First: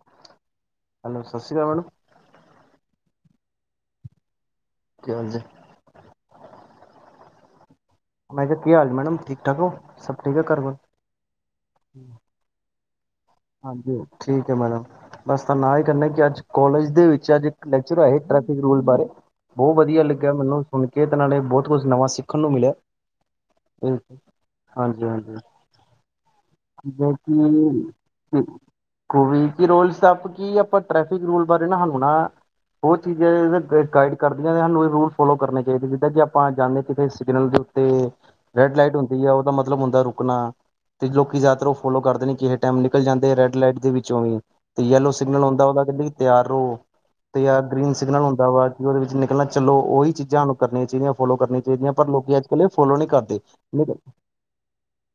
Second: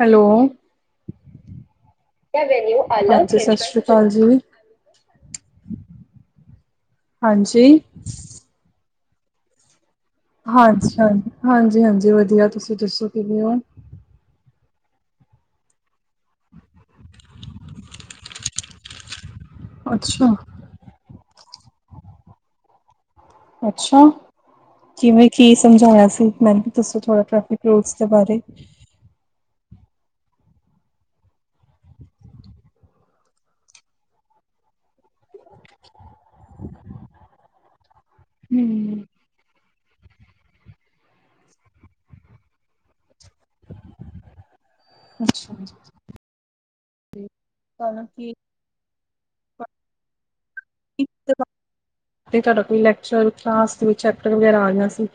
Hello, hello ਸਤਸ਼੍ਰੀਅਕਾਲ madam. [unintelligible] ਹਾਂਜੀ ਸਤਸ਼੍ਰੀਅਕਾਲ ਜੀ। ਕੀ ਹਾਲ ਜੀ। ਹਾਂਜੀ। ਮੈਂ ਕਿਆ ਕੀ ਹਾਲ ਮੈਡਮ ਠੀਕ ਠਾਕ ਓ। ਹਾਂਜੀ ਹਾਂਜੀ ਹਾਂਜੀ ਹਾਂਜੀ ਵਧੀਆ। ਤੁਸੀਂ ਦੱਸੋ ਕਿਵੇਂ ਓ। ਹਾਂਜੀ, ਠੀਕ ਐ ਮੈਡਮ। ਬਸ ਤਾਂ ਨਾਂ ਈ ਕਰਨਾ ਕੀ ਅੱਜ ਕਾਲਜ ਦੇ ਵਿੱਚ ਅੱਜ ਲੈਕਚਰ ਆਏ ਟ੍ਰੈਫਿਕ ਰੂਲ ਬਾਰੇ। ਬੋ ਵਧੀਆ ਲੱਗਿਆ ਅੱਛਾ ਮੈਨੂੰ ਸੁਨ ਕੇ ਤੇ ਨਾਲੇ ਬੋਤ ਕੁਛ ਨਵਾਂ ਸਿੱਖਣ ਨੂੰ ਮਿਲਿਆ। ਅੱਛਾ ਹਾਂਜੀ ਕਿਵੇਂ ਹਾਂਜੀ ਕੀ ਸਮਝਾਇਆ ਸੀ। ਮੈਨੂੰ ਵੀ ਦੱਸੋ ਜਿਵੇਂ ਥੋੜ੍ਹਾ ਟ੍ਰੈਫਿਕ ਰੂਲਸ ਦੇ ਬਾਰੇ। ਕਿ ਜੀ ਕੋਵੀ ਕੀ ਰੋਲ ਸਬ ਕੀ ਆ, ਆਪਾ ਟ੍ਰੈਫਿਕ ਰੂਲ ਬਾਰੇ ਨਾ, ਹਾਨੂੰ ਨਾ। ਉਹ ਚੀਜ਼ਾਂ ਗਾਈਡ ਕਰਦੀਆਂ ਨੇ ਹਾਂਨੂੰ, ਇਹ ਰੂਲ ਫੋਲੋ ਕਰਨੇ ਚਾਹੀਦੇ, ਜਿੱਦਾਂ ਕਿ ਆਪਾਂ ਜਾਂਦੇ ਕਿਤੇ ਸਿਗਨਲ ਤੇ ਰੈਡ ਹਮ ਲਾਈਟ ਹੁੰਦੀ ਆ ਓਦਾ ਮਤਲਬ ਹੁੰਦਾ ਰੁਕਣਾ। ਤੇ ਲੋਕੀ ਜਾਦਾਤਰ ਓ ਫੋਲੋ ਕਰਦੇ ਨੀ। ਕਿਹੇ ਟੈਮ ਨਿਕਲ ਜਾਂਦੈ ਰੈਡ ਲਾਈਟ ਦੇ ਵਿੱਚੋਂ ਵੀ, ਤੇ ਯੈਲੋ ਸਿਗਨਲ ਅੱਛਾ ਆਉਂਦਾ ਓਦਾ ਕੈਂਦੇ ਕੀ ਤਿਆਰ ਰਅੋ। ਤੇ ਜਾਂ ਗ੍ਰੀਨ ਤੁਹਾਨੂੰ ਸਿਗਨਲ ਕੀ ਹੁੰਦਾ ਵਾ ਕੀ ਓਦੇ ਵਿੱਚ ਨਿਕਲਣਾ ਚਲੋ। ਓਹੀ ਚੀਜ਼ਾਂ ਹਾਨੂੰ ਕਰਨੀਆਂ ਚਾਈਦੀਆਂ। ਫੋਲੋ ਕਰਨੀਆਂ ਚਾਈਦੀਆਂ। ਪਰ ਲੋਕੀ ਤੇ ਅਜ ਤੁਹਾਡਾ ਕੱਲ‌ ਏ ਕੋਈ ਫੋਲੋ ਨੀ ਲੈਕਚਰ ਕਰਦੇ। ਕਲਾਸ ਦੇ ਵਿੱਚ ਚੈਪਟਰ ਵਗੈਰਾ ਆ ਗਿਆ ਸੀ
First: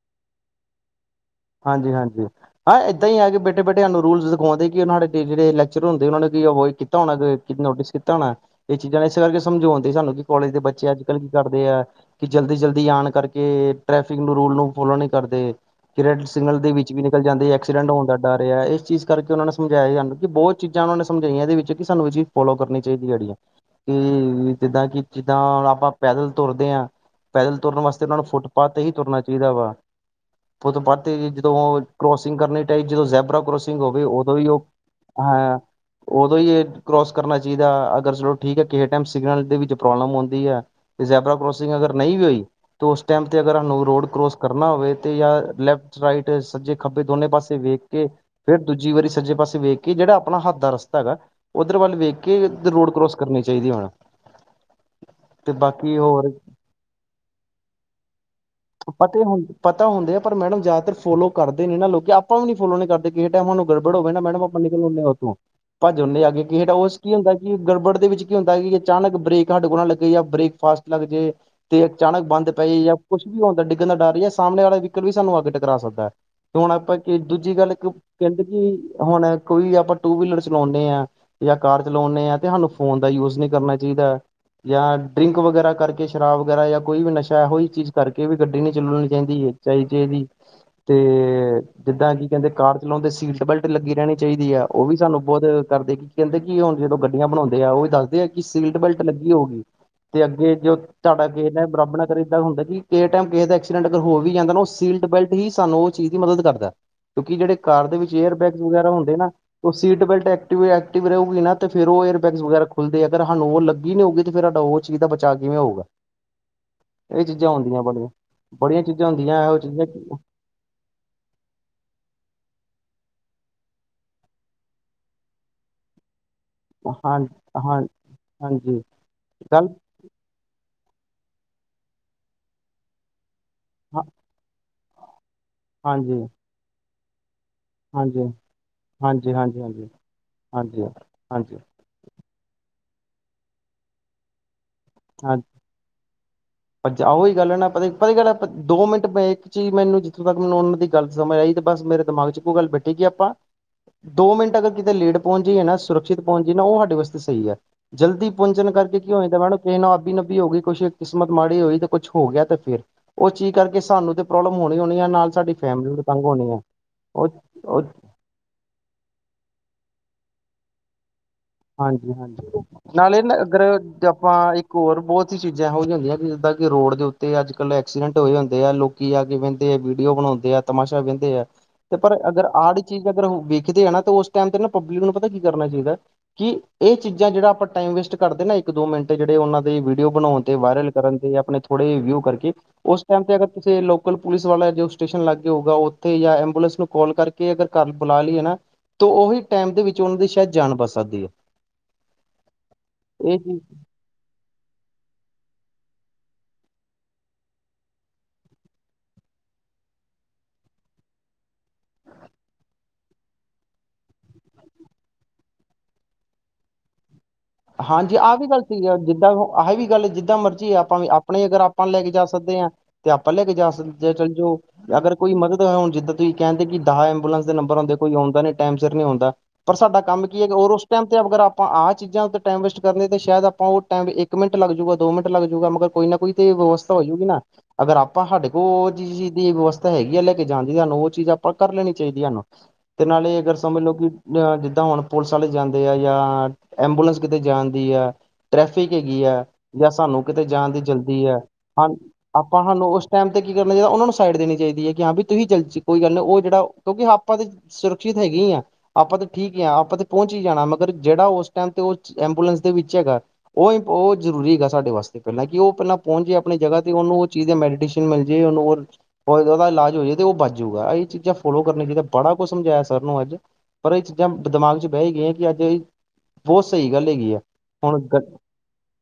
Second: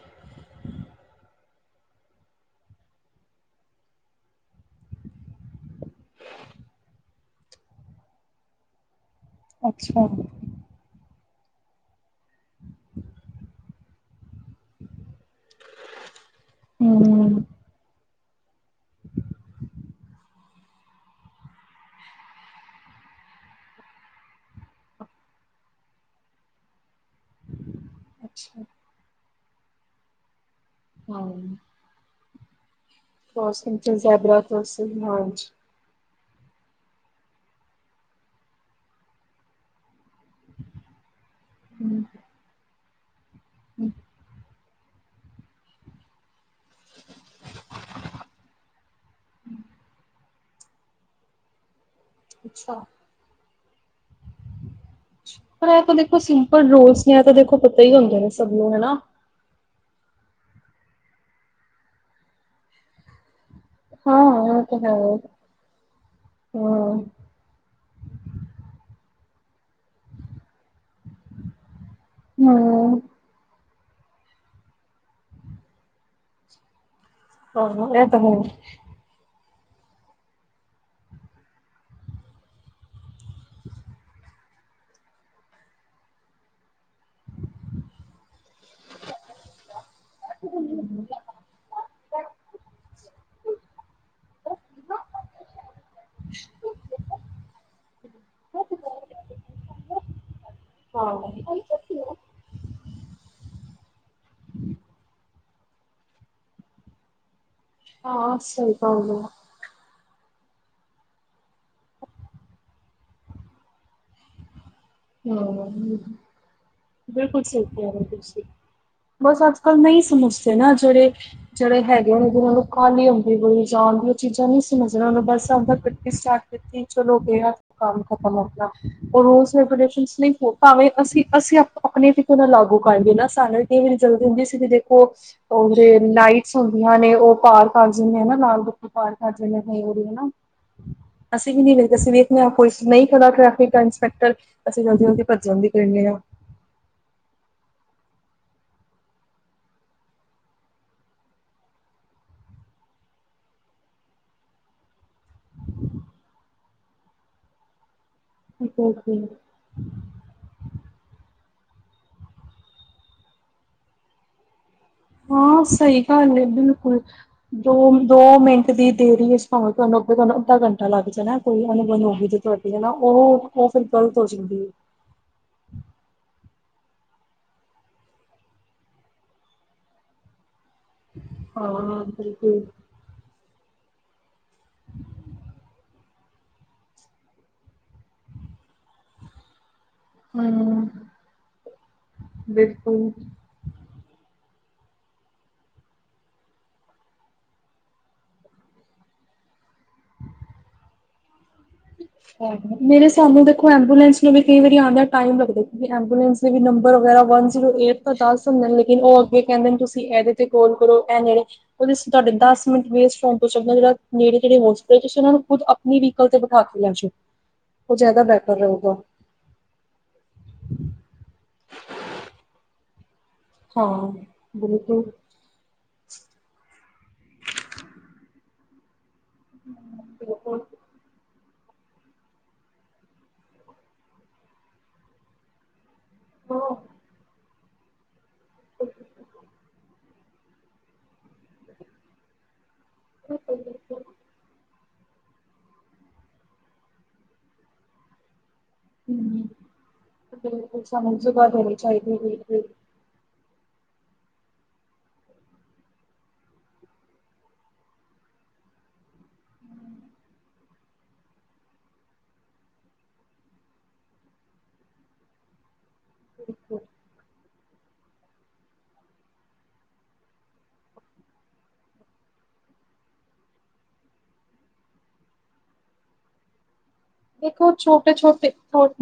ਹਾਂਜੀ ਹਾਂਜੀ। ਹਾਂ ਏਦਾਂ ਆ ਕੇ ਬੇਠੇ ਬੇਠੇ ਹਾਨੂੰ ਰੂਲਸ ਸਿਖੋਣ ਦੇ ਓ ਸਾਡੇ ਜੇੜੇ ਲੈਚਰ ਹੁੰਦੇ ਓ ਨੇ ਕੀ ਅੋਇਵਡ ਕੀਤਾ- ਕੀਤਾ ਹੋਣਾ ਕਿਤੇ ਨੋਟਿਸ ਕੀਤਾ ਹੋਣਾ। ਏ ਚੀਜ਼ਾਂ ਨੇ ਏਸੇ ਕਰਕੇ ਸਮਝਾਉਣਦੇ ਅੱਛਾ ਸਾਨੂੰ ਕੀ ਕੋਲਜ ਦੇ ਬੱਚੇ ਅੱਜ ਗਲਤ ਕਰਦੇ ਐ ਕੀ ਜਲਦੀ ਜਲਦੀ ਆਣ ਕਰਕੇ ਟ੍ਰੈਫਿਕ ਨੂੰ ਰੂਲ ਨੂੰ ਫੋਲੋ ਨੀ ਕਰਦੇ, ਕੀ ਰੈਡ ਸਿਗਨਲ ਦੇ ਵਿੱਚ ਵੀ ਨੀ ਹਮ ਜਾਂਦੇ ਐਕਸੀਡੈਂਟ ਹੋਣ ਦਾ ਡਰ ਆ। ਏਸ ਚੀਜ਼ ਕਰਕੇ ਓਨਾਂ ਨੇ ਸਮਝਾਇਆ ਸਾਨੂੰ ਕੀ ਬੋਤ ਚੀਜ਼ਾਂ ਓਨਾਂ ਨੇ ਸਮਝਾਈਆਂ ਏਦੇ ਵਿੱਚ ਕਿ ਸਾਨੂੰ ਵੀ ਜੀ- ਫੋਲੋ ਕਰਨੀ ਚਾਹੀਦੀਆ ੜੇ। ਕਿ ਜਿੱਦਾਂ ਕਿ ਜਿੱਦਾਂ ਹੁਣ ਆਪਾਂ ਪੈਦਲ ਤੁਰਦੇ ਹਾਂ, ਪੈਦਲ ਤੁਰਨ ਵਾਸਤੇ ਉਹਨਾਂ ਨੂੰ ਅੱਛਾ ਫੁੱਟਪਾਥ ਤੇ ਹੀ ਤੁਰਨਾ ਚਾਹੀਦਾ ਵਾ। ਫੁੱਟਪਥ ਹਾਂ ਤੇ ਜਦੋਂ ਕਰੋਸਿੰਗ ਕਰਨੀ ਟਾਈ, ਜਦੋਂ ਝੈਬਰਾ ਕ੍ਰੋਸਿੰਗ ਕਰੋਸਿੰਗ ਹੋ ਤੇ ਗਈ, ਉਦੋਂ ਜ਼ੈਬਰਾ ਵੀ, ਉਹ ਕ੍ਰੋਸਿੰਗ ਹ! ਹਾਂਜੀ ਉਦੋਂ ਹੀ ਇਹ ਕਰੋਸ ਕਰਨਾ ਚਾਹੀਦਾ, ਅਗਰ ਚਲੋ ਠੀਕ ਹੈ ਕਿਸੇ ਟਾਈਮ ਸਿਗਨਲ ਦੇ ਵਿੱਚ ਪ੍ਰੋਬਲਮ ਆੰਦੀ। ਤੇ ਜੈਬਰਾ ਕਰੋਸਿੰਗ ਅਗਰ ਨਹੀਂ ਵੀ ਹੋਈ, ਤੇ ਉਸ ਟਾਈਮ ਤੇ ਅਗਰ ਸਾਨੂੰ ਰੋਡ ਕਰੋਸ! ਕਰਨਾ ਹੋਵੇ ਤੇ ਜਾਂ ਲੈਫਟ ਰਾਈਟ ਸੱਜੇ! ਖੱਬੇ ਦੋਨੇ ਪਾਸੇ ਵੇਖ ਕੇ, ਫੇਿਰ ਦੂਜੀ ਵਾਰੀ ਸੱਜੇ ਪਾਸੇ ਵੇਖ ਕੇ ਜਿਹੜਾ ਆਪਣਾ ਹੱਥ ਦਾ ਰਸਤਾ ਹੈਗਾ! ਉਧਰ ਵੱਲ ਵੇਖ ਕੇ ੳਧਰ ਅੱਛਾ ਰੋਡ ਕਰੋਸ ਕਰਨੀ ਚਾਹੀਦੀ ਹੁਣ! ਤੇ ਪਰ ਇਹ ਤਾਂ ਬਾਕੀ ਦੇਖੋ ਹੋਰ ਸਿੰਪਲ ਰੂਲਸ ਨੇ ਇਹ ਤਾਂ ਦੇਖੋ ਪਤਾ ਹੀ ਹੁੰਦੇ ਨੇ ਸਭ ਨੂੰ ਹਨਾ। ਹੁੰ! ਪਤਾ ਹੁੰਦੇ ਆ ਪਰ ਮੈਡਮ ਜ਼ਿਆਦਾਤਰ ਫੋਲੋ ਕਰਦੇ ਨੀ ਨਾ ਲੋਕੀ, ਇਹਨਾਂ ਲੋਕ ਆਪਾਂ ਵੀ ਨੀ ਫੋਲੋ ਨਹੀਂ ਕਰਦੇ। ਕਿਸੇ ਟਾਈਮ ਗੜਬੜ ਹੋਵੇ ਨਾ ਮੈਡਮ, ਹਾਂ ਆਪਾਂ ਇਹ ਤਾਂ ਹੈ। ਨਿਕਲਣਦੇ ਹਾਂ ਉਥੋਂ ਭੱਜ ਹਨਦੇ ਆਗੇ ਕਿੇ ਉਸ ਹੂੰ। ਕੀ ਹੁੰਦਾ। ਕਿ ਗੜਬੜ ਦੇ ਵਿੱਚ ਕੀ ਹੁੰਦਾ ਹੈ ਕਿ ਅਚਾਨਕ ਬ੍ਰੇਕ ਸਾਡੇ ਕੋਲ ਲੱਗੇ ਜਾਂ ਬ੍ਰੇਕ ਫਾਸਟ ਲੱਗ ਜਾਏ! ਤੇ ਅਚਾਨਕ ਬੰਦ ਪਈ ਜਾਂ ਹੂੰ। ਕੁਛ ਵੀ ਹੁੰਦਾ ਡਿੱਗਣ ਦਾ ਡਰ ਸਾਹਮਣੇ ਵਾਲਾ ਵੀਕਲ ਵੀ ਸਾਨੂੰ ਅੱਗ ਟਕਰਾ ਸਕਦਾ ਹੈ! ਹੁਣ ਆਪਾਂ ਕੀ ਦੂਜੀ ਹਾਂ ਗੱਲ, ਇੱਕ ਇਹ ਤਾਂ ਹੈ ਕਹਿੰਦੇ ਕਿ ਹੁਣ ਕੋਈ ਆਪਾਂ ਟੂ ਵੀਲਰ ਚਲਾਉਂਦੇ ਹਾਂ! ਜਾਂ ਕਾਰ ਚਲਾਉਂਦੇ ਆ ਤੇ ਸਾਨੂੰ ਫੋਨ ਦਾ ਯੂਜ ਨਹੀਂ ਕਰਨਾ ਚਾਹੀਦਾ। ਜਾਂ ਡਰਿੰਕ ਵਗੈਰਾ ਕਰਕੇ, ਸ਼ਰਾਬ ਵਗੈਰਾ ਜਾਂ ਕੋਈ ਵੀ ਨਸ਼ਾ ਹੈ ਉਹੀ ਚੀਜ਼ ਕਰਕੇ ਵੀ ਗੱਡੀ ਨੀ ਚੱਲਣੀ ਚਾਹੀਦੀ ਹੈ। ਚਾਹੀਦੇ, ਇਹਦੀ ਤੇ! ਜਿੱਦਾਂ ਕੀ ਕਹਿੰਦੇ ਕਾਰ ਚਲਾਉਂਦੇ ਸੀਟ ਬੈਲਟ ਲੱਗੀ ਰਹਿਣੀ ਚਾਹੀਦੀ ਹੈ ਉਹ ਵੀ ਸਾਨੂੰ ਬਹੁਤ ਕਰਦੇਗੀ! ਕਹਿੰਦੇ ਕਿ ਹੁਣ ਜਦੋਂ ਗੱਡੀਆਂ ਬਣਾਉਂਦੇ ਆ ਉਹ ਵੀ ਦੱਸਦੇ ਆ ਕਿ ਸੀਟ ਬੈਲਟ ਲੱਗੀ ਹੋਊਗੀ! ਤੇ ਅੱਗੇ ਜੋ ਤੁਹਾਡਾ ਗ ਹਾਂ ਨੇ ਬਰਾਬਰ ਇੱਦਾਂ ਹੁੰਦਾ ਕਿ ਕਿਸੇ ਟਾਈਮ ਕਿਸੇ ਦਾ ਐਕਸੀਡੈਂਟ ਅਗਰ ਹੋ ਵੀ ਜਾਂਦਾ ਨਾ ਉਹ ਸੀਟ ਬੈਲਟ ਹੀ ਸਾਨੂੰ ਉਹ ਚੀਜ਼ ਦੀ ਮਦਦ ਕਰਦਾ, ਕਿਉਂਕਿ ਜਿਹੜੇ ਕਾਰ ਦੇ ਵਿੱਚ ਏਅਰ ਹਾਂ ਬੈਗਸ ਸਹੀ ਵਗੈਰਾ ਗੱਲ ਹੁੰਦੇ ਆ। ਨਾ- ਉਹ ਸੀਟ ਬੈਲਟ ਐਕਟ ਐਕਟਿਵ ਰਹੂਗੀ ਨਾ, ਤੇ ਫਿਰ ਉਹ ਏਰਬੈਗ ਖੁੱਲਦੇ ਆ ਪਰ ਸਾਨੂੰ ਉਹ ਲੱਗੀ ਨਹੀਂ ਹੋਊਗੀ ਤੇ ਫਿਰ! ਚੀਜ ਦਾ ਬਚਾ ਕਿਵੇਂ ਹੂੰ ਹੋਊਗਾ! ਇਹ ਬਿਲਕੁਲ ਚੀਜ਼ਾਂ ਸਹੀ ਕਹਿ ਹੁੰਦੀਆਂ ਰਹੇ ਹੋ ਬੜੀਆਂ ਤੁਸੀਂ। ਬੜੀਆਂ ਚੀਜ਼ਾਂ ਬਸ ਹੁੰਦੀਆਂ ਇਹੋ ਅੱਜ ਕੱਲ੍ਹ ਨਹੀਂ ਚੀਜ਼ਾਂ! ਸਮਝਦੇ ਨਾ- ਜਹੜੇ ਜਿਹੜੇ ਹੈਗੇ ਉਹ ਨੂੰ ਕਾਹਲੀ ਆਉਦੀ ਹੋਈ ਜਾਂਦੀ ਜਾਨ ਦੀ, ਉਹ ਚੀਜ਼ਾਂ ਨਹੀਂ ਸਮਝਣਾ ਉਹ ਨੂੰ ਬਸ ਗੱਡੀ ਸਟਾਰਟ, ਤੀ ਹਾਂ ਚਲੋ ਗਿਆ ਹਾਂ ਕੰਮ ਖਤਮ ਆਪਣਾ- ਹਾਂਜੀ ਗੱਲ ਹੋ ਭਾਵੇਂ ਅਸੀਂ ਅਸੀਂ ਆਪਣੇ ਤਿਕ ਨਾ ਲਾਗੂ ਕਰ ਦੇ ਨਾ ਸਾਨੂੰ ਹਾਂ ਜਲਦੀ ਹੁੰਦੀ ਸੀ ਦੇਖੋ, ਉਹ ਜ ਹਾਂਜੀ ਲਾਈਟਸ ਹੁੰਦੀਆਂ ਨੇ ਉਹ ਪਾਰਕ ਜਿੰਨੇ ਹਾਂਜੀ ਨਾ ਲਾਲ ਬਤੀ ਪਾਰ ਹਾਂਜੀ ਹਾਂਜੀ ਹਾਂਜੀ ਜਾਨੇ ਹਾ, ਹਾਂਜੀ ਅਸੀਂ ਹਾਂਜੀ ਵੀ ਨ ਵੇਖਦੇ ਸੀ ਵੀ ਕੋ ਨਹੀਂ ਖੜਦਾ ਟ੍ਰੈਫਿਕ ਇੰਸਪੈਕਟਰ, ਅਸੀਂ ਜਲਦੀ ਜਲਦੀ ਭੱਜਣ ਦੀ ਕਰਦੇ ਹਾਂ! ਓਹੀ ਗੱਲ ਹੈ ਨਾ ਪਤਾ ਪਤਾ ਗੱਲ ਦੋਿੰ ਮਿੰਟ ਇੱਕ ਚੀਜ਼ ਮੈਨੂੰ ਜਿੱਥੋਂ ਤੱਕ ਮੈਨੂੰ ਉਹਨਾਂ ਦੀ ਗੱਲ ਸਮਝ ਆਈ ਤੇ ਬਸ ਮੇਰੇ ਦਿਮਾਗ ਚ ਇੱਕ ਗੱਲ ਬੈਠੀ ਕਿ ਆਪਾਂ ਦੋ ਮਿੰਟ ਅਗਰ ਕਿਤੇ ਲੇਟ ਪਹੁੰਚੀ ਜਾਈਏ ਨਾ ਸੁਰੱਖਿਅਤ ਪਹੁੰਚ ਨਾ ਉਹ ਸਾਡੇ ਵਾਸਤੇ ਸਹੀ ਹੈ, ਜਲਦੀ ਪੁੰਜਣ ਕਰਕੇਉ ਆ ਹੋਏ ਤਾਂ ਮੈ ਕਿਹਾ ਕਿਸੇ ਨੂੰ ਆਬੀ ਨਬੀ ਹੋ ਗਈ ਕੁਛ ਇੱਕ ਕਿਸਮਤ ਮਾੜੀ ਹੋਈ ਤੇ ਕੁੱਛ ਹੋ ਗਿਆ ਤੇ ਫੇਰ ਉਹ ਚੀਜ਼ ਕਰਕੇ ਸਾਨੂੰ ਤੇ ਪ੍ਰੋਬਲਮ ਹੋਣੀ, ਹੋਣੀ ਹੈ ਨਾਲ ਸਾਡੀ ਹਾਂ ਫੈਮਿਲੀ ਸਹੀ ਨੂੰ ਤੰਗ ਹੋਣੀ ਹੈ। ਉਹ ਦੋ ਮਿੰਟ ਦੀ ਦੇਰੀ ਇਸ ਭਾਵੇਂ ਤੁਹਾਨੂੰ ਅੱਗੇ ਤੁਹਾਨੂੰ ਅੱਧਾ ਘੰਟਾ ਲੱਗ ਜੇ ਨਾ- ਹਾਂਜੀ' ਹਾਂਜੀ, ਨਾਲੇ ਅਗਰ ਫਿਰ ਗ਼ਲਤ ਹੋ ਆਪਾਂ ਜਾਂਦੀ ਏ। ਇੱਕ ਹੋਰ ਬਹੁਤ! ਰੋਡ ਦੇ ਉੱਤੇ ਅੱਜਕੱਲ ਐਕਸੀਡੈਂਟ ਹੋਏ ਹੁੰਦੇ ਆ ਲੋਕੀ ਜਾ ਕੇ ਬਹਿੰਦੇ ਵੀਡੀਓ ਬਣਾਉਂਦੇ ਆ ਤਮਾਸ਼ਾ ਵਹਿੰਦੇ ਆ ਤੇ, ਹਾਂ ਪਰ ਅਗਰ ਬਿਲਕੁਲ। ਆ ਚੀਜ਼ ਅਗਰ ਵੇਖਦੇ ਆ ਨਾ ਤਾਂ ਉਸ ਟਾਈਮ ਤੇ ਨਾ ਪਬਲਿਕ ਨੂੰ ਪਤਾ ਕੀ ਕਰਨਾ ਚਾਹੀਦਾ ਕਿ ਇਹ ਚੀਜ਼ਾਂ ਜਿਹੜਾ ਆਪਾਂ ਟਾਈਮ ਵੇਸਟ ਕਰਦੇ ਨਾ ਇੱਕ ਦੋ ਮਿੰਟ ਜਿਹੜੇ ਉਹਨਾਂ- ਵੀਡੀਓ ਬਣਾਉਣ ਤੇ ਹੂੰ ਵਾਇਰਲ ਕਰਨ ਤੇ ਆਪਣੇ ਥੋੜੇ ਵਿੳ ਕਰਕੇ ਉਸ ਬਿਲਕੁਲ ਟਾਈਮ ਤੇ ਅਗਰ ਕਿਸੇ ਲੋਕਲ ਪੁਲਿਸ ਵਾਲਾ ਜੋ ਸਟੇਸ਼ਨ ਲਾਗੇ ਹੋਊਗਾ ਉੱਥੇ ਜਾਂ ਐਂਬੂਲੈਂਸ ਨੂੰ ਕਾਲ ਕਰਕੇ ਅਗਰ ਘਰ ਬੁਲਾ ਲਈਏ ਨਾ- ਤ ਉਹੀ ਟਾਈਮ ਦੇ ਵਿੱਚ ਉਹਨਾਂ ਦੀ ਸ਼ਾਇਦ ਜਾਣ ਬਚ ਸਕਦੀ ਹੈ! ਮੇਰੇ ਹਿਸਾਬ ਇਹ ਨਾਲ ਚੀਜ਼ ਦੇਖੋ ਐਂਬੂਲੈਂਸ ਨੂੰ ਵੀ ਕਈ ਵਾਰੀ ਆਉਂਦਿਆਂ ਟਾਈਮ ਲੱਗਦਾ, ਕਿਉਕਿ ਐਂਬੂਲੈਂਸ ਦੇ ਨੰਬਰ ਵਗੈਰਾ ਵਨ ਜ਼ੀਰੋ ਏਟ ਤਾਂ ਦਸ ਨਈ ਲੇਕਿਨ, ਉਹ ਅੱਗੇ ਕਹਿੰਦੇ ਤੁਸੀਂ ਇਹਦੇ ਤੇ ਕੋਲ ਕਰੋ ਇਹ ਨੇੜੇ ਉਹਦੇ ਤੁਡੇ ਦਸ ਮਿੰਟ ਵੇਸਟ ਹੋਣ ਤੋਂ ਚੰਗਾ ਜ ਨੇੜੇ ਤੇੜੇ ਹਾਸਪਿਟਲ, ਤੁਸੀ ਉਹਨਾਂ ਨੂੰ ਖੁਦ ਆਪਣੀ ਵੀਕਲ ਤੇ ਬਿਠਾ ਕੇ ਲਹਜੋ ਹਾਂਜੀ ਆਹ ਵੀ ਗੱਲ ਸਹੀ ਹੈ ਜਿੱਦਾਂ ਆ ਵੀ ਗੱਲ ਜਿੱਦਾਂ ਮਰਜੀ ਆ ਆਪਾਂ ਵੀ ਆਪਣੇ ਅਗਰ ਆਪਾਂ ਨੂੰ ਲੈ ਕੇ ਜਾ ਸਕਦੇ ਹਾਂ ਤੇ ਆਪਾਂ ਲੈ ਕੇ ਜਾ ਹਾਂ ਸਕਦੇ ਚੱਲ ਜਾਓ ਬਿਲਕੁਲ ਅਗਰ ਕੋਈ ਮਦਦ ਹੁਣ ਜਿਦਾ ਤੁਸੀਂ ਕਹਿੰਦੇ ਕਿ ਦਸ ਐਬੂਲੈਂਸ ਦੇ ਨਬਰ ਹੁੰਦੇ ਕੋਈ ਆਂਦਾ ਨ ਟਾਈਮ ਸਿਰ ਨੀ ਹੁੰਦਾ ਪਰ ਸਾਡਾ ਕੰਮ ਕੀ ਹੈਗਾ ਬਿਲਕੁਲ ਰ ਉਸ ਟਾਈਮ ਤੇ ਅਗਰ ਆਪਾਂ ਆ ਚੀਜ਼ਾਂ ਟਾਈਮ ਵੇਸਟ ਕਰਦੇ ਤੇ ਸ਼ਾਇਦ ਆਪਾਂ ਉਹ ਟਾਈਮ ਇੱਕ ਮਿੰਟ ਲੱਗ ਜੂਗਾ ਦੋ ਮਿੰਟ ਲੱਗ ਜੂਗਾ ਮਗਰ ਕੋਈ ਨਾ ਕੋਈ ਤੇ ਵਿਵਸਥਾ ਹੋ ਜਾਊਗੀ ਨਾ ਅਗਰ ਆਪਾਂ ਸਾਡੇ ਕੋਲ ਉਹ ਚ ਚੀਜ਼ ਦੀ ਵਿਵਸਥਾਂ ਹੈਗੀ ਆ ਤੇ ਜਾਂਦੀ ਸਾਨੂੰ ਉਹ ਚੀਜ਼ ਆਪਾਂ ਕਰ ਲੈਣੀ ਚਾਹੀਦੀ ਹਨ ਤੇ ਨਾਲੇ ਅਗਰ ਸਮਝ ਲਓ ਕਿ ਤਾਂ ਹੁਣ ਪੁਲਿਸ ਵਾਲੇ ਜਾਂਦੇ ਆ ਜਾਂ ਐਬੂਲੈਂਸ ਕਿਤੇ ਜਾਂਣਦੀ ਆ ਟ੍ਰੈਫਿਕ ਹੈਗੀ ਹੈ ਜਾਂ ਸਾਨੂੰ ਕਿਤੇ ਜਾਣ ਦੀ ਬਿਲਕੁਲ ਸਾਨੂੰ ਜਲਦੀ ਹੈ ਸੁਭਾਅ ਦੇਣੀ ਹਾਂ ਚਾਹੀਦੀ ਆਪਾਂ ਬਿਲਕੁਲ ਸਾਨੂੰ ਉਸ ਟਾਈਮ ਤੇ ਕੀ ਕਰਨਾ ਚਾਹੀਦਾ ਉਹਨਾ ਨੂੰ ਸਾਈਡ ਦੇਣੀ ਚਾਹੀਦੀ ਹੈ ਕਿ ਹਾਂ ਵੀ ਤੁਸੀਂ ਜਲ ਕੋਈ ਗੱਲ ਉਹ ਜਿਹੜਾ ਕਿਉਂਕਿ ਆਪਾਂ ਤੇ ਸੁਰੱਖਿਅਤ ਹੈਗੀ ਹੀ ਆ ਆਪਾਂ ਤਾਂ ਠੀਕ ਹਾਂ ਆਪਾਂ ਤੇ ਪਹੁੰਚ ਹੀ ਜਾਣਾ ਮਗਰ ਜਿਹੜਾ ਉਸ ਟਾਈਮ ਤੇ ਐਂਬੂਲੈਂਸ ਦੇ ਵਿੱਚ ਹੈਗਾ ਉਹ ਉਹ ਜ਼ਰੂਰੀ ਹੈਗਾ ਸਾਡੇ ਵਾਸਤੇ ਪਹਿਲਾਂ ਕਿ ਉਹ ਪਹਿਲਾਂ ਪਹੁੰਚੇਏ ਆਪਣੀ ਜਗਾ ਤੇ ਉਹਨ ਉਹ ਚੀਜ਼ ਹੈ ਮੈਡੀਟੇਸ਼ਨ ਮਿਲ ਜਾਵੇ ਉਹਦਾ ਇਲਾਜ ਹੋ ਜਾਏ ਤੇ ਉਹ ਬੱਚ ਜਾਊਗਾ ਇਹ ਚੀਜ਼ਾਂ ਫੋਲੋ ਕਰਨੀਆਂ ਚਾਹੀਦਾ ਬੜਾ ਕੁਝ ਸਮਝਾਇਆ ਸਰ ਨੂੰ ਅੱਜ ਪਰ ਇਹ ਚੀਜ਼ਾਂ ਦਿਮਾਗ ਚਚ ਬਹਿ ਹੀ ਗਈਆਂ ਕਿ ਅੱਜ ਇਹ ਬਹੁਤ ਸਹੀ ਗੱਲ ਹੈਗੀ ਹੈ। ਦੇਖੋ ਛੋਟੇ- ਛੋਟੇ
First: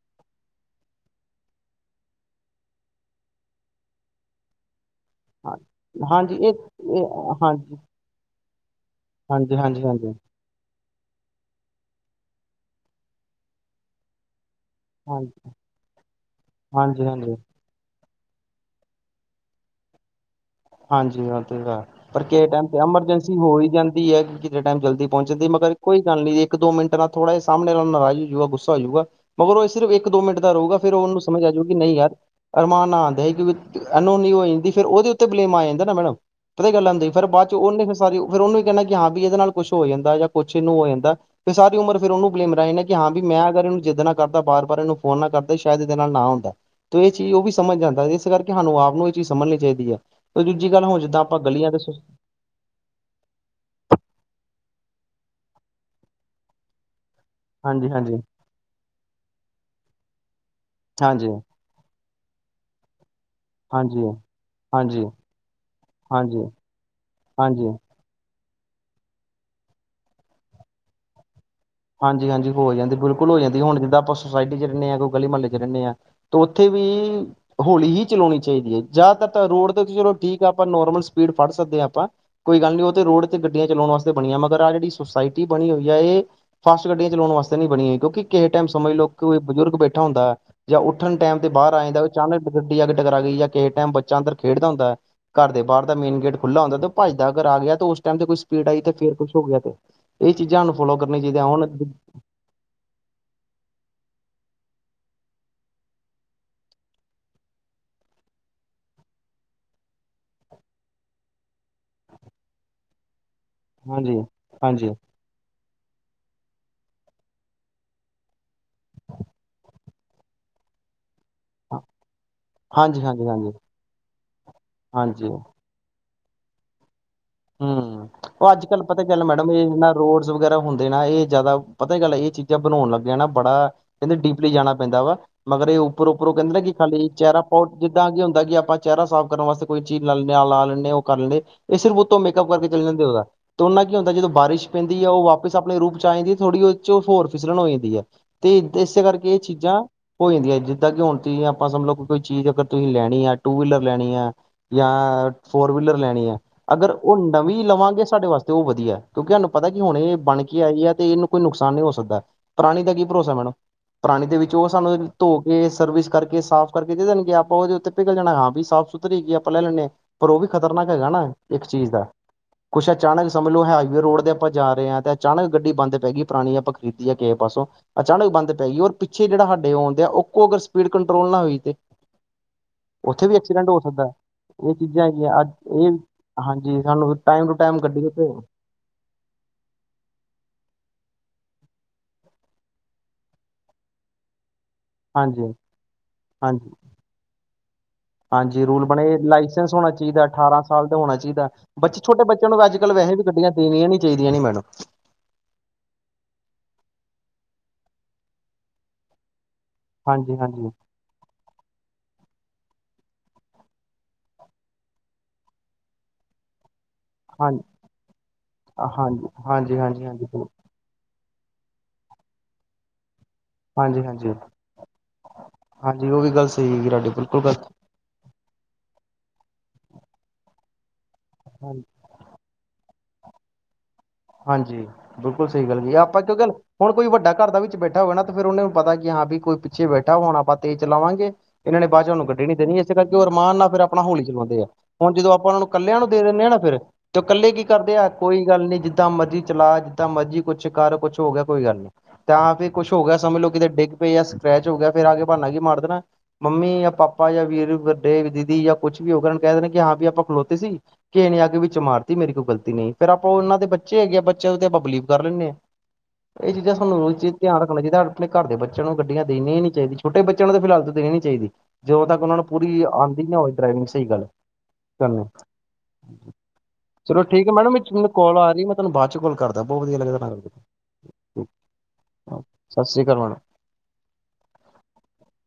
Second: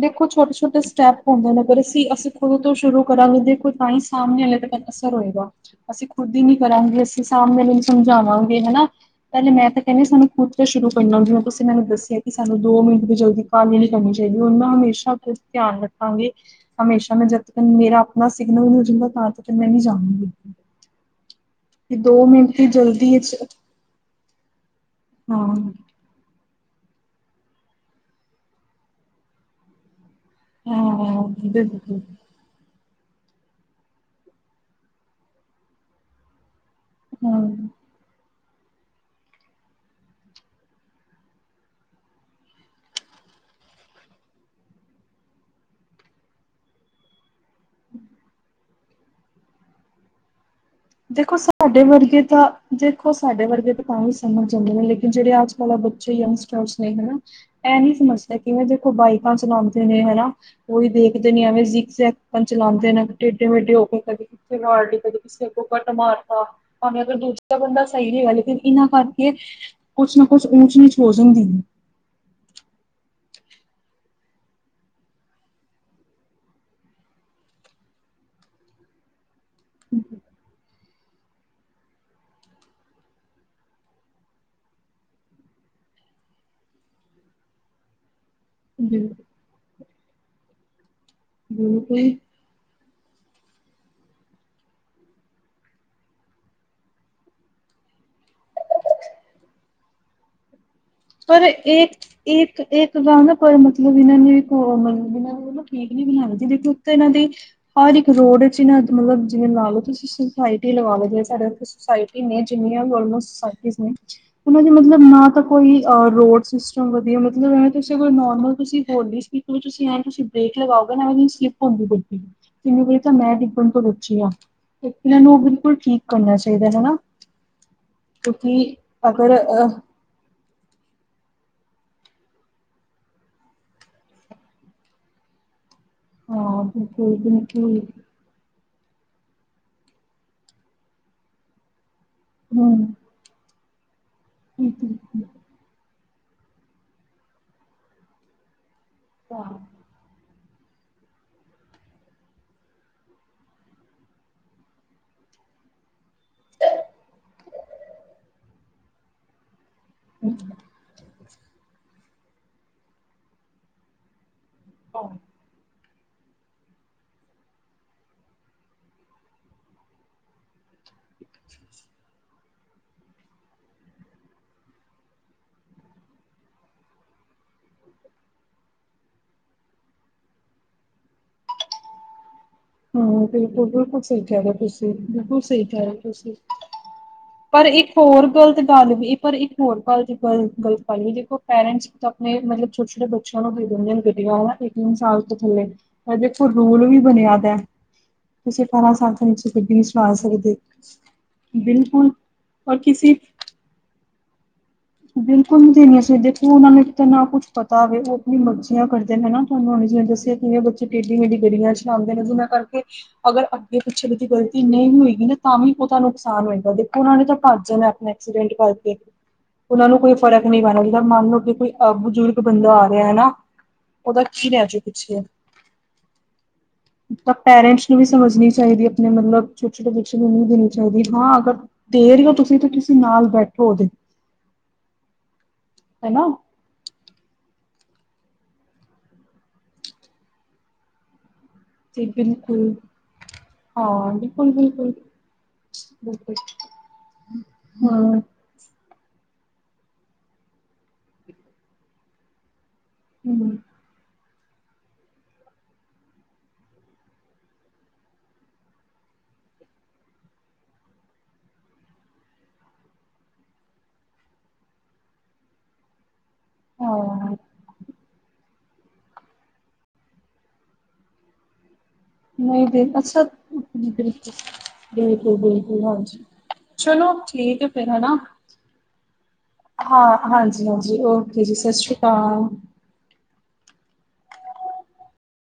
ਦੇਖੋ ਛੋਟੇ- ਛੋਟੇ ਸਟੈਪ ਹੁੰਦੇ ਨੇ ਅਗਰ ਅਸੀਂ, ਅਸੀਂ ਖੁਦ ਤੋਂ ਸ਼ੁਰੂ ਕਰਾਂਗੇ ਦੇਖ ਕੋਈ ਤਾਂ ਹੀ ਸਾਹਮਣੇ ਆਲੇ ਤਾਂ ਅਸਰ ਹੋਏਗਾ ਅਸੀਂ ਹਾਂਜੀ ਖੁਦ ਹੀ ਇਹ ਨੀ ਕਰਾਂਗੇ ਅਸੀਂ ਇਹ ਸਾਹਮਣੇ ਆਲੇ ਹਾਂਜੀ ਨੂੰ ਸਮਝਾਵਾਂਗੇ ਹਨਾ ਪਹਿਲੇ ਹਾਂਜੀ ਮੈਂ ਹਾਂਜੀ ਕਹਿੰਦੀ ਹਾਂਜੀ ਹਾਂਜੀ ਸਾਨੂੰ ਕੁਛ ਸ਼ੁਰੂ ਕਰਨਾ ਜਿਵੇ ਤੁਸੀਂ ਮੈਨੂੰ ਦੱਸਿਆ ਕਿ ਸਾਨੂੰ ਦੋ ਮਿੰਟ ਦੀ ਜਲਦੀ ਕਾਹਾਲੀ ਨਈ ਕਰਨੀ ਚਾਹੀਦੀ ਉਹਨਾਂ ਹਮੇ ਅੱਛਾ ਹਾਂਜੀ ਫੇਰ ਧਿਆਨ ਰੱਖਾਂਗਿ ਹਾਂਜੀ ਹਮੇਸ਼ਾ ਮੈਂ ਹਾਂਜੀ ਜਦ ਮੇਰਾ ਆਪਣਾ ਸਿਗਨਲ ਮਿਲਜਾਂਦਾ ਤਾਂ ਤਕ ਫਿਰ ਮੈਂ ਨੀ ਜਾਂਦੀ ਹਾਂਜੀ ਉਹਾਂ ਤੇ ਪਰ ਕਿਸੇ ਟਾਈਮ ਤੇ ਜਲਦੀ ਵਿੱਚ ਐਮਰਜੈਂਸੀ ਹੋ ਹੀ ਜਾਂਦੀ ਹੈ ਕਿ ਕਿਤੇ ਟਾਈਮ ਜਲਦੀ ਪਹੁੰਚ ਹਾਂ ਜਾਂਦੀ ਮਗਰ ਕੋਈ ਗੱਲ ਨੀ ਇੱਕ ਦੋ ਮਿੰਟ ਨਾਲ ਥੋੜਾ ਜਿ ਸਾਹਮਣੇ ਨਾਲ ਨਾਰਾਜ਼ ਹੋਜੂਗਾ ਗੁੱਸਾ ਹੋਜਊਗਾ ਮਗਰੋ ਉਹ ਇਹ ਸਿਰਫ ਇੱਕ ਦੋ ਮਿੰਟ ਰਹੇੂਗਾ ਫਿਰ ਉਹਨੂੰ ਹਾਂ ਸਮਝ ਆ ਜਾਊਗੀ ਨਹੀਂ ਬਿਲਕੁਲ ਯਾਰ ਅਰਾਮ ਆਂਦਾ ਸੀ ਕਿਉਕਿ ਐਨੂੰ ਨੀ ਹੋ ਜਾਂਦੀ ਫੇਰ ਉਹਦੇ ਉੱਤੇ ਬਲੇਮ ਆ ਜਾਂਦਾ ਨਾ ਮੈਡਮ ਪਤਾ ਗੱਲ ਫਿਰ ਹਾਂ ਬਾਅਦ ਚ ਉਹਨੇ ਫਿਰ ਸਾਰੀ ਫਿਰ ਉਹਨੂੰ ਵੀ ਕਹਿਿੰਣਾ ਕਿ ਹਾਂ ਵੀ ਇਹਦੇ ਨਾਲ ਕੁਛ ਹੋ ਜਾਂਦਾ ਜਾਂ ਕੁਛ ਇਹਨੂੰ ਹੋ ਜਾਂਦਾ ਫਿਰ ਸਾਰੀ ਉਮਰ ਫਿਰਰ ਉਹਨੂੰ ਬਲੇਮ ਰਹੇ ਨੇ ਕਿ ਹਾਂ ਵੀ ਮੈਂ ਅਗਰ ਇਹਨੂੰ ਜਿੱਦ ਨਾਲ ਕਰਦਾ ਬਾਰ- ਬਾਰ ਇਹਨੂੰ ਫੋਨ ਨਾ ਕਰਦਾ ਸ਼ਾਇਦ ਇਹਦੇ ਨਾਲ ਨਾ ਆਉਂਦਾ ਤ ਇਹ ਚੀਜ਼ ਉਹ ਵੀ ਸਮਝ ਜਾਂਦਾ ਇਸ ਕਰਕੇ ਸਾਨੂੰ ਆਪ ਨੂੰ ਇਹ ਚੀਜ਼ ਸਮਝਣੀ ਚਾਹੀਦੀ ਹੈ ਈ ਦੂਜੀ ਗੱਲ ਹੁੰ ਜਿੱਦਾਂ ਦੇਖੋ ਆਪਾਂ ਗਲੀਆਂ ਸਾਡੇ ਦੱਸੋ? ਵਰਗੇ ਤਾਂ ਦੇਖੋ ਸਾਡੇ ਵਰਗੇ ਤਾਂ ਤਾਂ ਵੀ ਸਮਝ ਆਉਦੇ, ਨੇ ਲੇਕਿਨ ਜਿਹੜੇ ਅੱਜ ਕਲ ਬੱਚੇ ਯੰਗਸਟਰਸ ਨੇ ਹਨਾ। ਇਹ ਹਾਂਜੀ ਨਹੀਂ ਹਾਂਜੀ ਸਮਝਦਾ ਕਿਵੇਂ ਦੇਖੋ ਬਾਈਕਾਂ ਚਲਾਉਂਦੇ ਨੇ ਹਨਾ ਉਹੀ ਹਾਂਜੀ ਦੇਖਦੇ ਨੇ ਐਵੇਂ। ਚਲਾਉਂਦੇ ਨੇ ਟੇਡੇ ਮੇਡੇ ਹੋ ਕੇ ਹਾਂਜੀ ਹਾਂਜੀ ਕਦੇ-ਕਦੇ ਕਿਸੇ ਕੱਟ ਮਾਰਤਾ ਹਾਂਜੀ ਭਾਵੇਂ ਅਗਰ ਦੂਜਾ ਹਾਂਜੀ ਬੰਦਾ, ਸਹੀ ਗਲ ਲੇਕਿਨ ਇਹਨਾਂ ਕਰਕੇ ਕੁਛ ਨਾ ਕੁਛ ਉਚ ਨੀਚ ਹੋ ਜਾਂਦੀ ਹੈ। ਹਾਂਜੀ ਹਾਂਜੀ ਹੋ ਜਾਂਦੀ ਬਿਲਕੁਲ ਹੋ ਜਾਂਦੀ ਹੁਨ ਜਿਦਾ ਆਪਾ ਸੁਸਾਇਟੀ ਚ ਰਹਦੇ ਹਾਂ ਕੋਈ ਗਲੀ ਮੋਹਲੇ ਰਹਿੰਦੇ ਹਾਂ ਉੱਥੇ ਵੀ ਹੋਲੀ ਹੀ ਚਲਾਉਣੀ ਚਾਹੀਦੀ ਹੈ ਜ਼ਿਆਦਾਤਰ ਤਾਂ ਰੋਡ ਦੇ ਚਲੋ ਠੀਕ ਆ ਆਪਾਂ ਨੋਰਮਲ ਸਪੀਡ ਫੜ ਸਕਦੇ ਹਾਂ ਆਪਾਂ ਕੋਈ ਗੱਲ ਨਹੀਂ ਉਹ ਤੇ ਰੋਡ ਤੇ ਗੱਡੀਆਂ ਚਲਾਉਣ ਵਾਸਤੇ ਬਣੀਆਂ ਮਗਰ ਆਹ ਜਿਹੜੀ ਸੁੋਸਾਇਟੀ ਬਣੀ ਹੋਈ ਹੈ ਇਹ ਫਾਸਟ ਗੱਡੀਆਂ ਚਲਾਉਣ ਵਾਸਤੇ ਨਹੀਂ ਬਣੀ ਹੌਈ ਕਿਉਂਕਿ ਕਿਸੇ ਟਾਈਮ ਸਮਝ ਲਓ ਕੋਈ ਬਜ਼ੁਰਗ ਬੈਠਾ ਹੁੰਦਾ ਹੈ। ਜਾਂ ਉੱਠਣ ਟਾਈਮ ਤੇ ਬਾਹਰ ਆ ਜਾਂਦਾ ਬਿਲਕੁਲ ਚੰ ਗੱਡੀ ਅੱਗ ਤਕਰਾ ਗਈ ਜਾਂ ਕਿਸੇ ਟਾਈਮ ਬੱਚਾ ਅੰਦਰ ਖੇਡਦਾ ਹੁੰਦਾ ਹੈ ਘਰ ਦੇ ਬਾਹਰ ਦਾ ਮੇਨ ਗੇਟ ਖੁੱਲਾ ਹੁੰਦਾ ਤੇ ਭੱਜ ਦਾ ਅਗਰ ਆ ਗਿਆ ਤੇ ਉਸ ਟਾਈਮ ਤੇ ਕੋਈ ਸਪੀਡ ਆਈ ਤੇ ਫੇਰ ਕੁਛ ਹੋ ਗਿਆ ਤੇ ਇਹ ਚੀਜ਼ਾਂ ਨੂੰ ਫੋਲੋ ਕਰਨੀ ਪਰ ਚਾਹੀਦੀਆਂ ਹੁਣ ਇੱਕ, ਇੱਕ, ਇੱਕ ਗੱਲ ਨਾ ਪਰ ਮਤਲਬ ਇਹਨਾਂ ਨੇ ਮਤਲਬ ਇਹਨਾਂ ਨੂੰ ਉਹ ਠੀਕ ਨਈ ਬਣਾਉਣਾ ਜਹਦੇ ਕਿ ਉੱਤੇ ਇਹਨਾਂ ਦੀ ਹਰ ਇੱਕ ਰੋਡ ਚ ਇਹ ਨਾ ਮਤਲਬ ਜਿਵੇਂ ਲਾ ਲਓ ਤੁਸੀਂ ਸੁੋਸਾਇਟੀ ਲਗਾ ਲਓ ਜ ਸਾਡੇੱ ਸਸਾਇਟੀ ਨੇ ਜਿੰਨੀਆਂ ਵੀ ਆਲਮੋਸਟ ਨੇ ਹਾਂਜੀ, ਉਹਨਾਂ ਦੇ ਹਾਂਜੀ, ਮਤਲਬ ਨਾ ਤਾਂ ਕੋਈ ਅ ਰੋਡ ਸਿਸਟਮ ਵਧੀਆ ਮਤਲਬ ਐਂ ਤੁਸੀਂ ਨੋਰਮਲ ਤੁਸੀਂ ਹੋਰਲੀ ਸਪੀਕ ਹੋ ਤੁਸੀਂ ਐਂ ਤੁਸੀਂ ਬ੍ਰੇਕ ਲਗਾਓਗਾ ਨਾ [unintelligible] ਸਲਿਪ ਦੀ [unintelligible] ਹਾਂ- ਗੱਡੀ ਏਨੀ ਨੂੰ ਵਾਰੀ ਹਾਂਜੀ, ਤਾਂ ਹਾਂਜੀ, ਮੈਂ ਹਾਂਜੀ, ਡਿੱਬਣ ਤੋਂ ਬਚੀ ਆ [unintelligible] ਤੇ ਇਹਨਾਂ ਹਾਂਜੀ। ਨੂੰ ਬਿਲੁਲ [unintelligible] ਠੀਕ ਕਰਨਾ ਚਾਹੀਦਾ ਹਨਾ ਹੂੰ ਉਹ ਅੱਜ ਕਿਉਂਕਿ ਕੱਲ ਪਤਾ ਚੱਲ ਅਗਰ ਮੈਡਮ ਵੀ ਅ ਇਹਨਾਂ ਰੋਡਸ ਵਗੈਰਾ ਹੁੰਦੇ ਨਾ ਇਹ ਜ਼ਿਆਦਾ ਪਤਾ [unintelligible] ਗੱਲ ਇਹ ਚੀਜ਼ਾਂ ਬਣਾਉਣ ਲੱਗਿਆ ਨਾ ਬੜਾ ਕਹਿੰਦੇ ਡੀਪਲੀ ਜਾਣਾ ਪੈਂਦਾ ਵਾ ਮਗਰ ਇਹ ਉੱਪਰ ਉੱਪਰੋਂ ਕਹਿੰਦੇ ਹਾਂ ਕਿ ਖਾਲੀ ਬਿਲਕੁਲ ਚਿਹਰਾ ਪਾੋਟ ਬਿਲਕੁਲ ਜਿੱਦਾਂ ਅ ਹੁੰਦਾ ਕਿ ਆਪਾਂ ਚਿਹਰਾ ਸਾਫ਼ ਕਰਨ ਵਾਸਤੇ ਕੋਈ ਚੀਜ਼ ਲਾ ਲੈਨੇ ਆਹ ਲਾ ਲੈਂਦੇ ਉਹ ਕਰ ਲੈਂਦੇ ਇਹ ਸਿਰਫ ਉਤੋਂ ਮੇਕਅਪ ਕਰਕੇ ਹੂੰ, ਚਲੇ ਜਾਂਦੇ ਉਹਦਾ ਤਾਂ ਉਹਨਾ ਕੀ ਹੁੰਦਾ ਜਦੋਂ ਬਾਰਿਸ਼ ਪੈਂਦੀ ਹੈ ਉਹ ਵਾ ਸ ਆਪਣੇ ਰੂਪ ਚ ਆ ਜਾਂਦੀ ਥੋੜ੍ਹੀ ਉਹਦ ਚ ਹੋਰ ਫਿਸਲਣ ਹੋ ਜਾਂਦੀ ਆ ਤੇ ਇਸੇ ਕਰਕੇ ਇਹ ਚੀਜ਼ਾਂ ਹੋ ਜਾਂਦੀ ਹੈ ਜਿੱਦਾਂ ਕਿ ਹੁਣ ਤੁਹੀਂ ਆਪਾਂ ਸਮਝਲੋ ਕੋਈ ਚੀਜ਼ ਅਗਰ ਤੁਸੀਂ ਲੈਣੀ ਆ ਟੂ ਵੀਲਰ ਲੈਣੀ ਆ ਯਾਂ ਫੋਰ ਵੀਲਰ ਲੈਣੀ ਆਂ ਅਗਰ ਉਹ ਨਵੀਂ ਲਵਾਂਗੇ ਸਾਡੇ ਵਾਸਤੇ ਉਹ ਵਧੀਆ ਕਿਉਂਕਿ ਹਾਨੂੰ ਪਤਾ ਕਿ ਹੁਣ ਇਹ ਬਣ ਕੇ ਆਈ ਹੈ, ਤੇ ਇਹਨੂੰ ਕੋਈ ਨੁਕਸਾਨ ਨਹੀ ਹੋ ਸਕਦਾ ਪੁਰਾਣੀ ਦਾ ਕੀ ਭਰੋਸਾ ਮੈਡਮ ਪੁਰਾਣੀ ਦੇ ਵਿੱਚ ਉਹ ਸਾਨੂੰ ਧੋ ਇਹ ਸਰਵਿਸ ਕਰਕੇ ਸਾਫ਼ ਕਰਕੇ ਦੇ ਦੇਣਗੇ ਆਪਾਂ ਉਹਦੇ ਉੱਤੇ ਪਿਘਲ ਜਾਣਾ ਹਾਂ ਵੀ ਸਾਫ਼ ਸੁਥਰੀ ਹੈਗੀ ਆ ਆਪਾਂ ਲੈ ਲੈਂਨੇ ਆਂ ਪਰ ਉਹ ਵੀ ਖ਼ਤਰਨਾਕ ਹੈਗਾ ਨਾ ਇੱਕ ਚੀਜ਼ ਦਾ ਕੁਛ ਅਚਾਨਕ ਸਮਝ ਲੋ ਹਾਈਵੇ ਰੋਡ ਦੇ ਆਪਾਂ ਜਾ ਰਹੇ ਹਾਂ ਤੇ ਅਚਾਨਕ ਗੱਡੀ ਬੰਦ ਪੈ ਗੀ ਪੁਰਾਣੀ ਆਪਾਂ ਖਰੀਦੀ ਆ ਕੇਹੇ ਪਾਸੋਂ ਅਚਾਨਕ ਬੰਦ ਪੈ ਗੀ ਔਰ ਪਿੱਛੇ ਜਿਹੜਾ ਹਾਡੇ ਆਉਣ ਡਆ ਉਹ ਕੋ ਅਗਰ ਸਪੀਡ ਕੰਟਰੋਲ ਨਾ ਹੋਈ ਤੇ ਉੱਥੇ ਵੀ ਐਕਸੀਡੈਂਟ ਹੋ ਬਿਲਕੁਲ-ਬਿਲਕੁਲ ਸਕਦਾ, ਸਹੀ ਕਹਿ ਰਹੇ ਹੋ ਇਹ ਤੁਸੀਂ, ਚੀਜ਼ਾਂ ਏਨੀਆਂ ਹੈਗੀਆਂ ਬਿਲਕੁਲ ਅੱਜ ਸਹੀ ਕਹਿ ਰਹੇ ਇਹ ਹੋ ਤੁਸੀਂ। ਹਾਂਜੀ ਸਾਨੂੰ ਟਾਈਮ ਟੂ ਪਰ ਟਾਈਮ ਇੱਕ ਗੱਡੀ ਹੋਰ ਉਤੇੇ ਗ਼ਲਤ ਗੱਲ ਵੀ ਪਰ ਇੱਕ ਹੋਰ ਗੱਲ ਦੀ ਗਲਤ ਗੱਲੀ ਦੇਖੋ ਪੇਰੈਂਟਸ ਆਪਣੇ ਮਤਲਬ ਛੋਟੇ ਛੋਟੇ ਬੱ ਛ ਨੂੰ [unintelligible] ਦੇ ਦਿੰਦੇ ਗੱਡੀਆਂ ਹਨਾ, ਤੇ ਤਿੰਨ [unintelligible] ਸਾਲ ਤੋਂ ਹਾਂਜੀ ਥੱਲੇ ਦੇਖੋ ਹਾਂਜੀ ਰੂਲ ਵੀ ਬਣਿਆ ਵੈ [inaudible] ਹਾਂਜੀ ਰੂਲ ਬਣੇ ਲਾਇਸੈਂਸ ਗੱਡੀ ਨਹੀਂ ਹੋਣਾ ਚਲਾ ਚਾਹੀਦਾ ਸਕਦੇ, ਅਠਾਰਾਂ ਸਾਲ ਦਾ ਹੋਣਾ ਚਾਹੀਦਾ ਬੱਚੇ ਬਿਲਕੁਲ ਛੋਟੇ ਬੱਚਿਆਂ ਨੂੰ ਵੀ ਅੱਜ ਔਰ ਕੱਲ ਕਿਸੀ ਵੈਹੇ ਵੀ ਗੱਡੀਆਂ ਦੇਣੀਆਂ ਨੀ ਚਾਹੀਦੀਆਂ ਨੇ ਮੈਡਮ ਬਿਲਕੁਲ ਨੀ ਦੇਰੀਆਂ ਸਹੀ ਦੇਖੋ ਉਹਨਾਂ ਨੇ ਤਾਂ ਨਾ ਕੁੱਛ ਪਤਾ ਹੋਵੇ ਉਹ ਆਪਣੀ ਮਰਜ਼ੀਆਂ ਕਰਦੇ ਨੇ ਹਨਾ ਤੁਹਾਨੂੰ [unintelligible] ਜਿਵੇਂ ਦੱਸਿਆ ਹਾਂਜੀ ਕਿਵੇਂ ਹਾਂਜੀ ਬੱਚੇ ਟੇਡੀ ਮੇਡੀ ਗਲੀਆਂ ਚਲਾਉਂਦੇ ਨੇ ਉਹਨਾਂ ਕਰਕੇ ਅਗਰ ਅੱਗੇ ਪਿੱਛੇਦੀ ਗਲਤੀ ਨਹੀਂ ਹੋਏਗੀ ਨਾ ਤਾਂ ਵੀ ਉਹਤਾੂੰ ਨੁਕਸਾਨ ਹੋਏਗਾ ਉਹਨਾਂ ਨੇ ਤਾਂ ਹਾਂਜੀ ਭੱਜ ਜਾਣਾ ਆਪਣੇ ਐਕਸੀਡੈਂਟ ਕਰਕੇ ਹਾਂਜੀ ਹਾਂਜੀ ਉਹਨਾਂ ਨੂੰ ਹਾਂਜੀ ਕੋਈ ਫ਼ਰਕ ਹਾਂਜੀ ਨਹੀਂ ਪੈਣਾ ਚਾਹੀਦਾ, ਮੰਨ ਲਓ ਕਿ ਕੋਈ ਬਜ਼ੁਰਗ ਬੰਦਾ ਆ ਰਿਹਾ ਹਨਾ ਹਾਂਜੀ ਉਹਦਾ ਹਾਂਜੀ ਕੀ ਰਹਿ ਜਾਓ ਪਿੱਛੇ ਹਾਂਜੀ ਉਹ ਵੀ ਗੱਲ ਸਹੀ ਹੈਗੀ ਤੁਹਾਡੀ ਤਾਂ ਬਿਲਕੁਲ ਗੱਲ ਪੇਰੈਂਟਸ ਨੂੰ ਵੀ ਸਮਝਣੀ ਚਾਹੀਦੀ ਆਪਣੇ ਮਤਲਬ ਛੋਟੇ ਛੋਟੇ ਬੱਚਿਆਂ ਨੂੰ ਨਹੀਂ ਦੇਣੀ ਚਾਹੀਦੀ ਹਾਂ ਅਗ ਹਾਂਜੀ ਦੇ ਰਹੇ ਹੋ ਤੁ ਜ [unintelligible] ਤੁਸੀਂ ਨਾਲ ਬੈਠੋ ਉਹਦੇ, ਹਾਂਜੀ ਬਿਲਕੁਲ ਸਹੀ ਗੱਲ ਕਈ, ਆਪਾਂ ਹਨਾ ਕਿਉਂ ਗੱਲ ਹੁਣ ਕੋਈ ਵੱਡਾ ਘਰ ਦਾ ਵਿੱਚ ਬੈਠਾ ਹੋਵੇ ਨਾ ਤੇ ਫਿਰ ਉਹਨਾਂ ਨੂੰ ਪਤਾ ਕਿ ਹਾਂ ਵੀ ਕੋਈ ਪਿੱਛੇ ਬੈਠਾ, ਹੁਣ ਆਪਾਂ ਤੇਜ਼ ਚਲਾਵਾਂਗੇ ਇਹਨਾਂ ਨੇ ਤੇ ਬਾਚੋ ਸਾਨੂੰ ਗੱਡੀ ਨੀ ਬਿਲਕੁਲ ਦੇਣੀ ਇਸੇ ਕਰਕੇ ਉਹ ਅਰਮਾਨ ਨਾਲ ਫਿਰ ਆਪਣਾ ਹਾਂ ਹੋਲੀ ਬਿਲਕੁਲ ਚਲਾਉਂਦੇ ਆ ਬਿਲਕੁਲ ਹੁਣ ਜਦੋਂ ਆਪਾਂ ਉਹਨਾਂ ਨੂੰ ਕੱਲਿਆਂ ਨੂੰ ਦੇ ਬਿਲਕੁਲ ਦਿੰਦੇ ਹਾਂ ਨਾ ਫ਼ਿਰ ਤੇ ਕੱਲੇ ਕੀ ਕਰਦੇ ਆ ਹਮ ਕੋਈ ਕੋ ਗੱਲ ਨੀ ਜਿੱਦਾਂ ਮਰਜ਼ੀ ਚਲਾ, ਜਿੱਦਾਂ ਮਰਜ਼ੀ ਕੁਛ ਕਰ ਕੁਛ ਹੋ ਗਿਆ ਕੋਈ ਗੱਲ ਨੀ ਤਾਂ ਫੇਰ ਕੁਛ ਹੋ ਗਿਆ ਸਮਝ ਲਓ ਕਿਤੇ ਡਿੱਗ ਪਏ ਯਾ ਸਕਰੈਚ ਹੋ ਗਿਆ ਫਿਰਰ ਆ ਕੇ ਬਾਨਾ ਕੀ ਮਾਰ ਦੇਣਾ ਮੰਮੀ ਯਾ ਪਾਪਾ ਯਾ ਵੀਰ ਵੱਡੇ ਦੀਦੀ ਜਾਂ ਕੁੱਛ ਵੀ ਹੋ ਗਿਆ ਉਹ ਕਹਿ ਦੇਿੰਦੇ ਕਿ ਹਾਂ ਵੀ ਆਪਾਂ ਖਲੋਤੇ ਸੀ ਕਿ ਨੀ ਆ ਕੇ ਵਿੱਚ ਮਾਰਤੀ ਮੇਰੀ ਕੋਈ ਗਲਤੀ ਨਹੀਂ ਫੇਰ ਆਪਾਂ ਉਹਨਾਂ ਦੇ ਬੱਚੇ ਬੱਚੇ ਹੈਗੇ ਆ ਬੱਚੇ ਉਹ ਤੇ ਆਪਾਂ ਬਿਲੀਵ ਕਰ ਲੈਂਨੇ ਹਾਂ ਇਹ ਚੀਜ਼ਾਂ ਤੁਾਨੂੰ ਰੋਜ਼ ਹਾਂ ਧਿਆਨ ਰੱਖਣਾ ਚਾਹੀਦਾ ਆਪਣੇ ਘਰ ਦੇ ਬੱਚਿਆਂ ਨੂੰ ਗੱਡੀਆਂ ਦੇਣੀਆਂ ਨੀ ਚਾਹੀਦੀ ਛੋਟੇ ਬੱਚਿਆਂ ਨੂੰ ਫਿਲਹਾਲ ਤੋਂ ਦੇਣੀ ਚਾਹੀਦੀ। ਜਦੋਂ ਤੱਕ ਉਹਨਾਂ ਨੂੰ ਨਹੀਂ ਪੂਰੀ ਦੇ ਆਂਦੀ ਅੱਛਾ ਨਾ ਹੋਵੇ ਡਰਾਈਵਿੰਗ ਸਹੀ ਗੱਲ ਬਿਲਕੁਲ ਕਰਨੀ ਬਿਲਕੁਲ ਬਿਲਕੁਲ ਹਾਂਜੀ ਚਲੋ ਠੀਕ ਹੈ ਮੈਡਮ ਮੈਨੂੰ ਕਾਲ ਆ ਰਹੀ ਤੁਹਾਨੂੰ ਬਾਅਦ ਚ ਕੋਲ ਕਰਦਾ ਬਹੁਤ ਵਧੀਆ ਹਾਂ ਲੱਗਦਾ ਕਰ ਹਾਂਜੀ ਹਾਂਜੀ ਓਕੇ ਜੀ ਸਤਿ ਸ਼੍ਰੀ ਅਕਾਲ ਸਤਿ ਸ਼੍ਰੀ ਕਾਲ ਮੈਡਮ